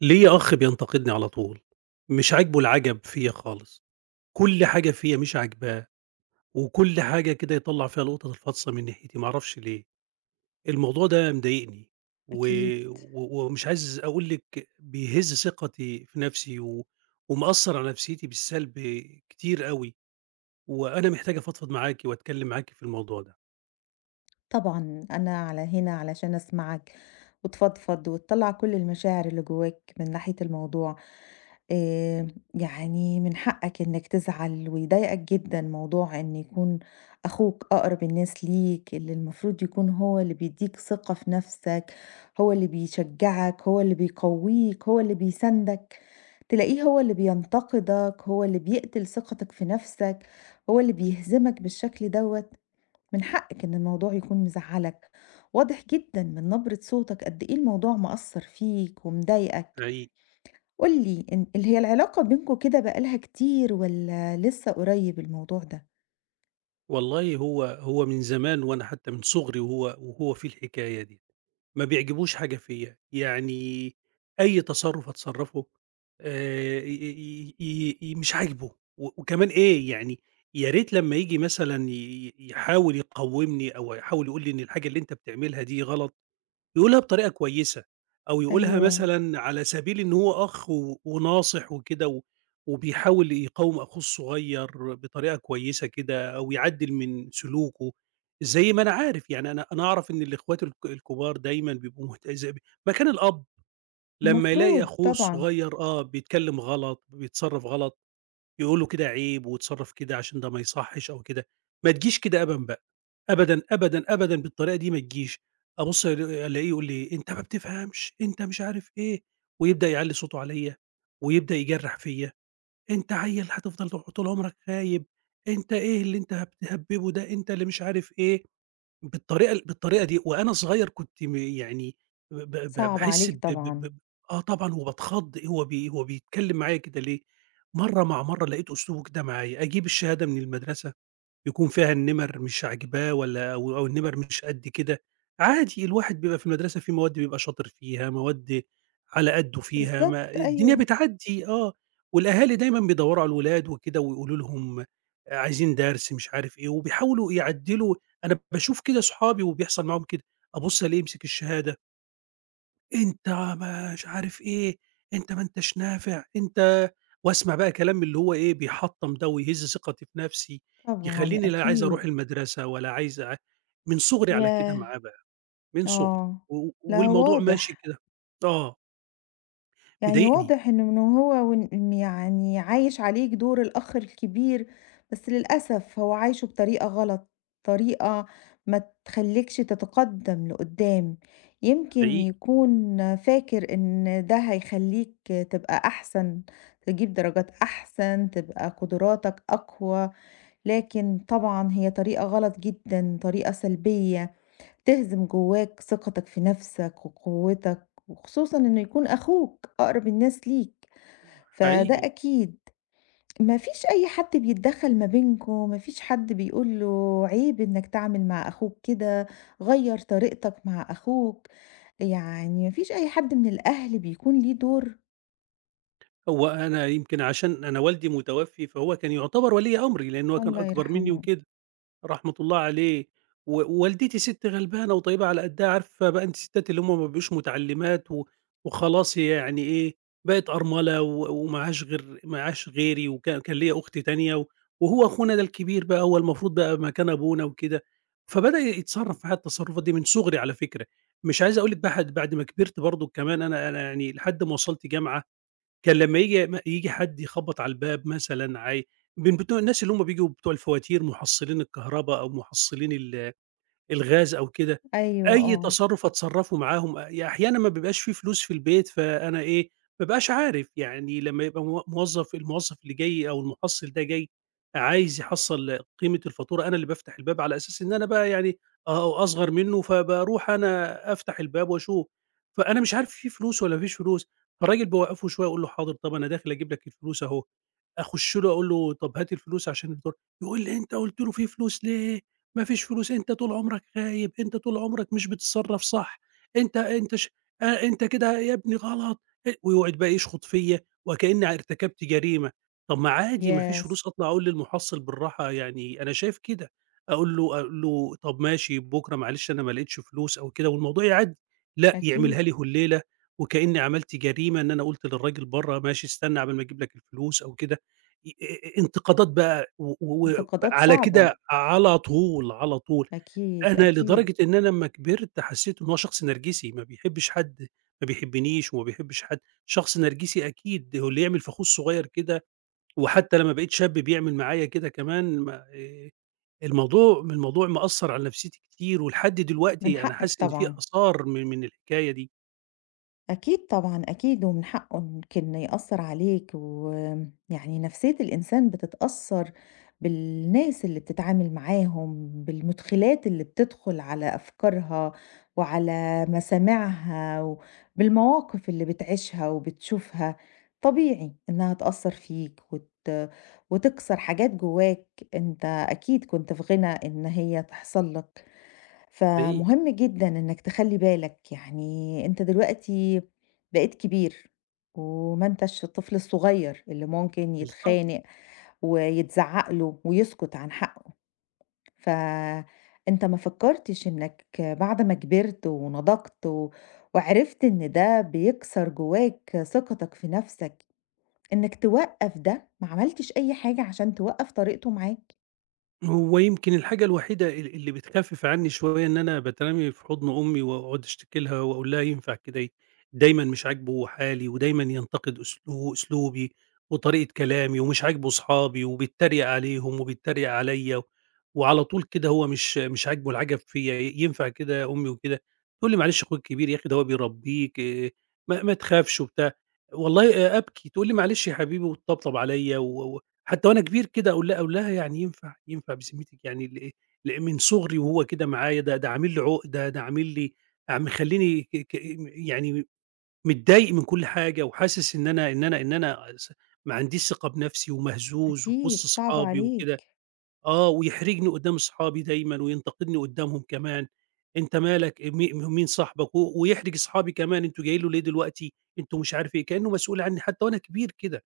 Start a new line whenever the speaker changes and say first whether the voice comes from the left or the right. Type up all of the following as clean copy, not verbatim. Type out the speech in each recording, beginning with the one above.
right: ليّا أخ بينتقدني على طول، مش عاجبه العَجَب فيّا خالص، كل حاجة فيّا مش عاجباه، وكل حاجة كده يطلّع فيها لقطة الفاصة من ناحيتي، ما أعرفش ليه، الموضوع ده مضايقني و
left: أكيد.
right: و ومش عايز أقول لِك بيهز ثقتي في نَفْسي و ومأثّر على نَفْسيتي بالسلب كتير أوي، وأنا محتاج أفضفض معاكِ وأتكلّم معاكِ في الموضوع ده،
left: طبعًا أنا على هنا علشان أسمعك وتفضفض وتطلّع كل المشاعر اللي جواك من ناحية الموضوع. آآ يعني من حقك إنك تزعل ويضايقك جدًا موضوع إن يكون أخوك أقرب الناس ليك، اللي المفروض يكون هو اللي بيدّيك ثقة في نفسك، هو اللي بيشجعك، هو اللي بيقويك، هو اللي بيساندك، تلاقيه هو اللي بينتقدك، هو اللي بيقتل ثقتك في نفسك، هو اللي بيهزمك بالشكل دوّة. من حقِك إن الموضوع يكون مزعّلك، واضح جدًا من نبرة صوتك قد إيه الموضوع مأثّر فيك ومضايقك.
right: حقيقي،
left: قُل لي إن اللي هي العلاقة بينكم كده بقى لها كتير والّا لسه قريب الموضوع ده؟
right: والله هو من زمان وأنا حتى من صُغري وهو فيه الحكاية دي. ما بيعجبوش حاجة فيّا، يعني أي تصرُّف أتصرّفه ي ي ي ي مش عاجبه، وكمان إيه، يعني يا ريت لمّا ييجي مثلًا ي ي يحاول يقوّمني أو يحاول يقول لي إن الحاجة اللي أنت بتعملها دي غلط يقولها بطريقة كويسة، أو يقولها
left: أيوه.
right: مثلًا على سبيل إن هو أخ وناصح وكده وبيحاول يقاوم أخوه الصغير بطريقة كويسة كده، أو يعدّل من سلوكه، زي ما أنا عارف يعني أنا أعرف إن الإخوات الكبار دايمًا بيبقوا مهت زي مكان الأب لمّا يلاقي
left: المفروض
right: أخوه
left: طبعًا.
right: الصغير آه بيتكلم غلط، بيتصرّف غلط، يقول له كده عيب وتصرّف كده عشان ده ما يصحّش أو كده، ما تجيش كده أبًا بقى. أبدًا، أبدًا، أبدًا بالطريقة دي ما تجيش، أبُص ألاقيه يقول لي: "أنت ما بتفهمش، أنت مش عارف إيه." ويبدأ يعلّي صوته عليَّ، ويبدأ يجرّح فيَّ، "أنت عيّل هتفضل طول عمرك خايب، أنت إيه اللي أنت بتهبّبه ده، أنت اللي مش عارف إيه." بالطريقة دي، وأنا صغير كنت يعني ب ب
left: صعب
right: باحس
left: عليك
right: ب ب
left: طبعًا.
right: ب آه طبعًا، وباتخض هو بيتكلّم معايا كده ليه؟ مرّة لقيت أسلوبه كده معايا، أجيب الشهادة من المدرسة يكون فيها النِّمَر مش عاجباه والّا أو النِّمَر مش قد كده، عادي الواحد بيبقى في المدرسة في مواد بيبقى شاطر فيها، مواد على قدّه فيها، ما
left: بالضبط،
right: الدنيا
left: أيوه.
right: بتعدّي آه، والأهالي دايمًا بيدوّروا على الولاد وكده ويقولوا لهم عايزين درس مش عارف إيه، وبيحاولوا يعدّلوا، أنا باشوف كده صحابي وبيحصل معاهم كده، أبُص ألاقيه يمسك الشهادة، أنت مش عارف إيه، أنت ما أنتش نافع، أنت واسمع بقى كلام اللي هو إيه، بيحطّم ده ويهز ثقتي في نفسي،
left: طبعًا
right: يخلّيني لا عايز أروح
left: أكيد.
right: المدرسة ولا عايز من صغري على كده
left: ياه!
right: معاه بقى، من صغري،
left: آه. لأ،
right: والموضوع ماشي
left: واضح.
right: كده آه،
left: يعني
right: مضايقني
left: واضح إنه من وهو ون م يعني عايش عليك دور الأخ الكبير، بس للأسف هو عايشه بطريقة غلط، طريقة ما تخلّيكش تتقدّم لقدّام، يمكن
right: حقيقي،
left: يكون فاكر إن ده هيخلّيك تبقى أحسن، تجيب درجات أحسن، تبقى قدراتك أقوى، لكن طبعًا هي طريقة غلط جدًا، طريقة سلبية. تهزم جواك ثقتك في نفسك وقوتك، وخصوصًا إنه يكون أخوك أقرب الناس ليك، فده
right: حقيقي.
left: أكيد. ما فيش أي حد بيتدخّل ما بينكم، ما فيش حد بيقول له عيب إنك تعمل مع أخوك كده، غيّر طريقتك مع أخوك، يعني ما فيش أي حد من الأهل بيكون ليه دور؟
right: هو أنا يمكن عشان أنا والدي متوفي، فهو كان يعتبر ولي أمري، لأن هو كان
left: الله
right: أكبر منّي
left: يرحمه.
right: وكده. رحمة الله عليه، والدتي سِت غلبانة وطيبة على قدّها، عارفة بقى أنتِ الستات اللي هُم ما بيبقوش متعلّمات وخلاص هي يعني إيه، بقت أرملة وماعاش غير معاش غيري كان ليّا أخت تانية وهو أخونا ده الكبير بقى هو المفروض بقى مكان أبونا وكده، فبدأ يتصرّف معايا التصرّفات دي من صُغري على فكرة، مش عايز أقول لِك بعد ما كبرت برضه كمان أنا يعني لحد ما وصلت جامعة كان لمّا ييجي حد يخبّط على الباب مثلًا من بتوع الناس اللي هُم بييجوا بتوع الفواتير محصّلين الكهربا أو محصّلين الغاز أو كده،
left: أيوه
right: أي
left: آه.
right: تصرُّف أتصرّفه معاهم يعني أحيانًا ما بيبقاش في فلوس في البيت، فأنا إيه، ما بابقاش عارف، يعني لمّا يبقى موظّف الموظّف اللي جاي أو المحصّل ده جاي عايز يحصّل قيمة الفاتورة، أنا اللي بافتح الباب على أساس إن أنا بقى يعني أو أصغر منّه، فباروح أنا أفتح الباب وأشوف، فأنا مش عارف في فلوس والّا ما فيش فلوس، فالراجل باوقّفه شوية أقول له حاضر طَب أنا داخل أجيب لك الفلوس أهو، أخُش له أقول له طَب هات الفلوس عشان الفاتورة، يقول لي: "أنت قُلت له في فلوس ليه؟" ما فيش فلوس، أنت طول عمرك غايب، أنت طول عمرك مش بتتصرّف صح، أنت ش أنت كده يا ابني غلط، ويقعد بقى يشخط فيّا وكإني ارتكبت جريمة، طب ما عادي ما فيش
left: ياه!
right: فلوس أطلع أقول للمحصّل بالراحة يعني أنا شايف كده، أقول له طب ماشي بُكرة معلش أنا ما لقيتش فلوس أو كده والموضوع يعدّي، لأ
left: أكيد.
right: يعملها لي هلّيلة وكإني عملت جريمة إن أنا قُلت للراجل برّه ماشي استنى عقبال ما أجيب لك الفلوس أو كده، ي أ أ انتقادات بقى و و
left: انتقادات
right: وعلى
left: صعبة.
right: كده على طول، على طول.
left: أكيد،
right: أنا
left: أكيد.
right: لدرجة إن أنا لمّا كبرت حسّيت إن هو شخص نرجسي، ما بيحبّش حد، ما بيحبّنيش وما بيحبّش حد، شخص نرجسي أكيد، هو اللي يعمل فخوذ صغيّر كده وحتّى لمّا بقيت شاب بيعمل معايا كده كمان ما الموضوع مأثّر على نفسيتي كتير ولحد
left: من
right: دلوقتي أنا
left: حقك
right: حاسس إن في
left: طبعًا.
right: آثار من الحكاية دي،
left: أكيد طبعًا، أكيد ومن حقه يمكن يأثّر عليك، ويعني نفسية الإنسان بتتأثّر بالناس اللي بتتعامل معاهم، بالمدخلات اللي بتدخل على أفكارها وعلى مسامعها، وبالمواقف اللي بتعيشها وبتشوفها، طبيعي إنها تأثّر فيك وتكسر حاجات جواك. أنت أكيد كنت في غنى إن هي تحصل لك.
right: حقيقي.
left: فمهم جدًا إنك تخلّي بالك، يعني أنت دلوقتي بقيت كبير، وما أنتش الطفل الصغير اللي ممكن
right: بالضبط.
left: يتخانق ويتزعّق له ويسكت عن حقه، فأنت ما فكّرتش إنك بعد ما كبرت ونضجت و وعرفت إن ده بيكسر جواك ثقتك في نَفْسك، إنك توقّف ده، ما عملتش أي حاجة عشان توقّف طريقته معاك؟
right: هو يمكن الحاجة الوحيدة اللي بتخفِّف عني شوية إن أنا باترمي في حضن أمي وأقعد أشتكي لها وأقول لها ينفع كده دايمًا مش عاجبه حالي ودايمًا ينتقد أسلوبي وطريقة كلامي ومش عاجبه صحابي وبيتّريق عليهم وبيتّريق عليّا، وعلى طول كده هو مش عاجبه العَجَب فيّا ينفع كده يا أمي وكده؟ تقول لي: "معلش أخوك الكبير يا أخي ده هو بيربّيك ما تخافش." وبتاع، والله أبكي، تقول لي: "معلش يا حبيبي." وتطبطب عليّا حتى وأنا كبير كده أقول لها يعني ينفع، ينفع بذمتِك يعني ل إيه، ل من صغري وهو كده معايا ده عامل لي عُقدة، ده عامل لي مخلّيني ك ك يعني متضايق من كل حاجة وحاسس إن أنا ما عنديش ثقة بنفسي ومهزوز وفي وسط
left: أكيد، صعب
right: صحابي وكده
left: عليك.
right: آه، ويحرجني قدّام صحابي دايمًا وينتقدني قدّامهم كمان، أنت مالك مين صاحبك ويحرج صحابي كمان، أنتم جايين له ليه دلوقتي، أنتم مش عارف إيه، كأنه مسؤول عني حتى وأنا كبير كده.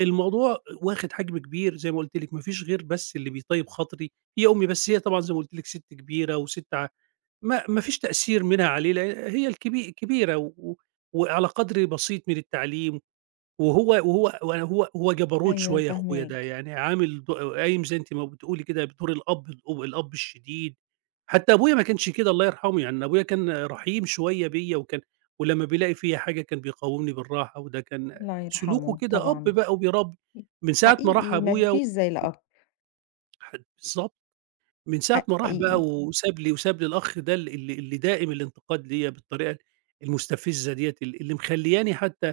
right: الموضوع واخد حجم كبير زي ما قُلت لِك، ما فيش غير بس اللي بيطيّب خاطري هي أمي، بس هي طبعًا زي ما قُلت لِك سِت كبيرة وسِت ما ما فيش تأثير منها عليه، لأن هي كبيرة وعلى قدر بسيط من التعليم، وهو وهو وهو هو هو جبروت
left: أيوه
right: شوية أخويا ده،
left: فاهماك.
right: يعني عامل قايم زي أنتِ ما بتقولي كده بدور الأب الشديد، حتى أبويا ما كانش كده الله يرحمه، يعني أبويا كان رحيم شوية بيّا وكان ولمّا بيلاقي فيّا حاجة كان بيقاومني بالراحة، وده كان
left: الله
right: سلوكه
left: يرحمه
right: كده أب
left: طبعًا.
right: بقى وبيربّي، من ساعة ما راح
left: حقيقي ما
right: أبويا
left: فيش زي الأب.
right: بالضبط. من ساعة ما راح
left: حقيقي.
right: بقى وساب لي الأخ ده ال اللي اللي دائم الانتقاد ليّا بالطريقة المستفزة ديّة اللي مخلّياني حتى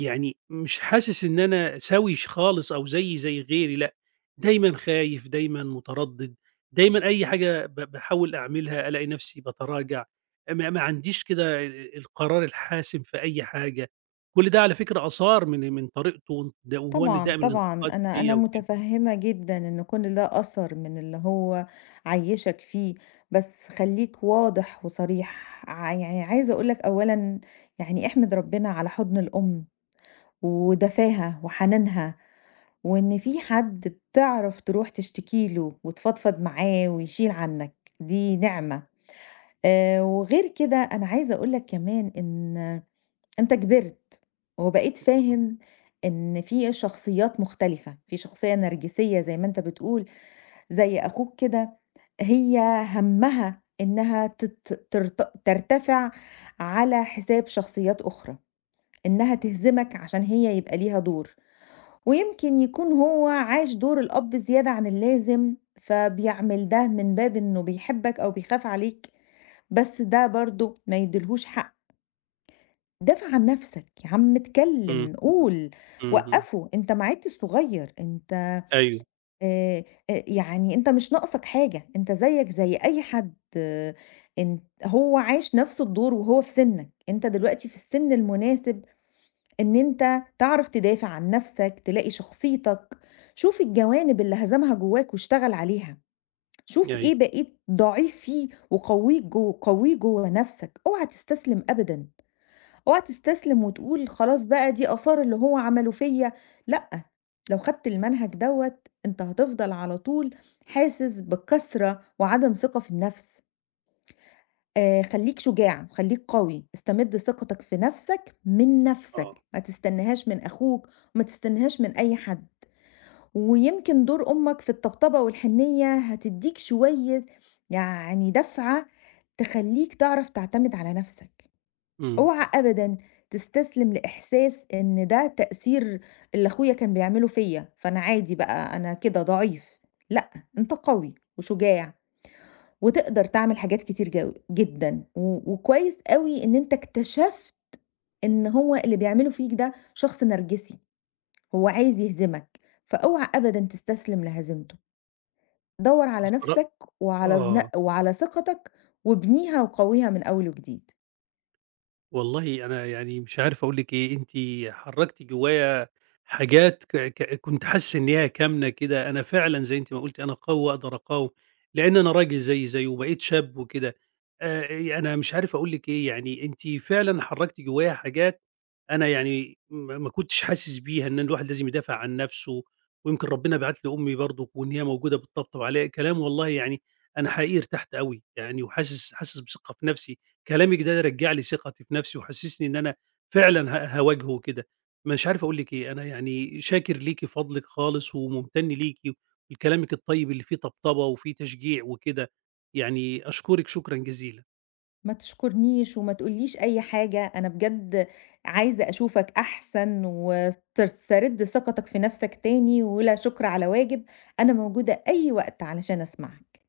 right: يعني مش حاسس إن أنا سَوي خالص أو زيي زي غيري لأ، دايمًا خايف، دايمًا متردد، دايمًا أي حاجة باحاول أعملها ألاقي نفسي باتراجع، ما عنديش كده القرار الحاسم في أي حاجة، كل ده على فكرة آثار من طريقته وهو إن
left: طبعًا،
right: دائم
left: طبعًا،
right: الانتقاد
left: أنا
right: ليّا
left: أنا
right: وكده.
left: متفهّمة جدًا إن كُل ده أثَر من اللي هو عيّشك فيه، بس خلّيك واضح وصريح، يعني عايزة أقول لك أولًا يعني احمد ربنا على حُضن الأم ودفاها وحنانها، وإن في حد بتعرف تروح تشتكي له وتفضفض معاه ويشيل عنّك، دي نعمة. وغير كده أنا عايزة أقول لك كمان إن أنت كبرت وبقيت فاهم إن في شخصيات مختلفة، في شخصية نرجسية زي ما أنت بتقول، زي أخوك كده هي همّها إنها تت ترت ترتفع على حساب شخصيات أخرى، إنها
right: إمم.
left: تهزمك عشان هي يبقى ليها دور، ويمكن يكون هو عاش دور الأب زيادة عن اللازم، فبيعمل ده من باب إنه بيحبك أو بيخاف عليك، بس ده برضه ما يديلهوش حق. دافِع عن نَفْسك، يا عم
right: إمم،
left: اتكلّم، قُل،
right: إمم، إمم،
left: وقّفه، أنت معاد الصغيّر، أنت
right: أيوه،
left: آآ أ يعني أنت مش ناقصك حاجة، أنت زيّك زي أي حد، آه، أنت هو عاش نَفْس الدور وهو في سِنّك، أنت دلوقتي في السِن المناسب إن أنت تعرف تدافع عن نَفْسك، تلاقي شخصيتك، شوف الجوانب اللي هَزَمها جوّاك واشتغل عليها، شوف
right: أيوه.
left: إيه بقيت ضعيف فيه وقوّيه جوّه قوّيه جوّه نَفْسك، اوعى تستسلم أبدًا. اوعى تستسلم وتقول خلاص بقى دي آثار اللي هو عمله فيّا، لأ، لو خدت المنهج دوّة أنت هتفضل على طول حاسس بالكسرة وعدم ثقة في النفس. خلّيك شجاع، خلّيك قوي، استمد ثقتك في نفسك من
right: آه،
left: نفسك، ما تستناهاش من أخوك وما تستناهاش من أي حد. ويمكن دور أمك في الطبطبة والحنيّة هتدّيك شوية يعني دَفعة تخلّيك تعرف تعتمد على نفسك.
right: إمم،
left: اوعى أبدًا تستسلم لإحساس إن ده تأثير اللي أخويا كان بيعمله فيّا، فأنا عادي بقى أنا كده ضعيف، لأ، أنت قوي وشجاع وتقدر تعمل حاجات كتير جدًا، و وكويس أوي إن أنت اكتشفت إن هو اللي بيعمله فيك ده شخص نرجسي، هو عايز يهزمك، فاوعى أبدًا تستسلم لهزيمته، دَوّر على
right: بصرا
left: نفسك
right: آه،
left: وعلى ثقتك وابنيها وقوّيها من أول وجديد.
right: والله أنا يعني مش عارف أقول لِك إيه، أنتِ حرّكتِ جوّايا حاجات ك ك كنت حاسس إن هي كامنة كده، أنا فعلًا زي أنتِ ما قُلتِ أنا قوي وأقدر أقاوم، لإن أنا راجل زيي زيه وبقيت شاب وكده، يعني أنا مش عارف أقول لِك إيه، يعني أنتِ فعلًا حرّكتِ جوّايا حاجات أنا يعني ما كنتش حاسس بيها، إن الواحد لازم يدافع عن نَفْسه، ويمكن ربنا بعت لي أمي برضه وإن هي موجودة بتطبطب عليّا، كلام والله يعني أنا حقيقي ارتحت أوي يعني وحاسس بثقة في نَفْسي. كلامِك ده رجّع لي ثقتي في نفسي وحسّسني إن أنا فعلًا هاواجهه وكده. مش عارف أقول لِك إيه، أنا يعني شاكر ليكِ فضلِك خالص وممتن ليكِ ولكلامِك الطيب اللي فيه طبطبة وفيه تشجيع وكده، يعني أشكرِك شكرًا جزيلًا.
left: ما تشكرنيش وما تقوليش أي حاجة، أنا بجد عايزة أشوفك أحسن وتسترد ثقتك في نفسك تاني، ولا شكر على واجب، أنا موجودة أي وقت علشان أسمعك.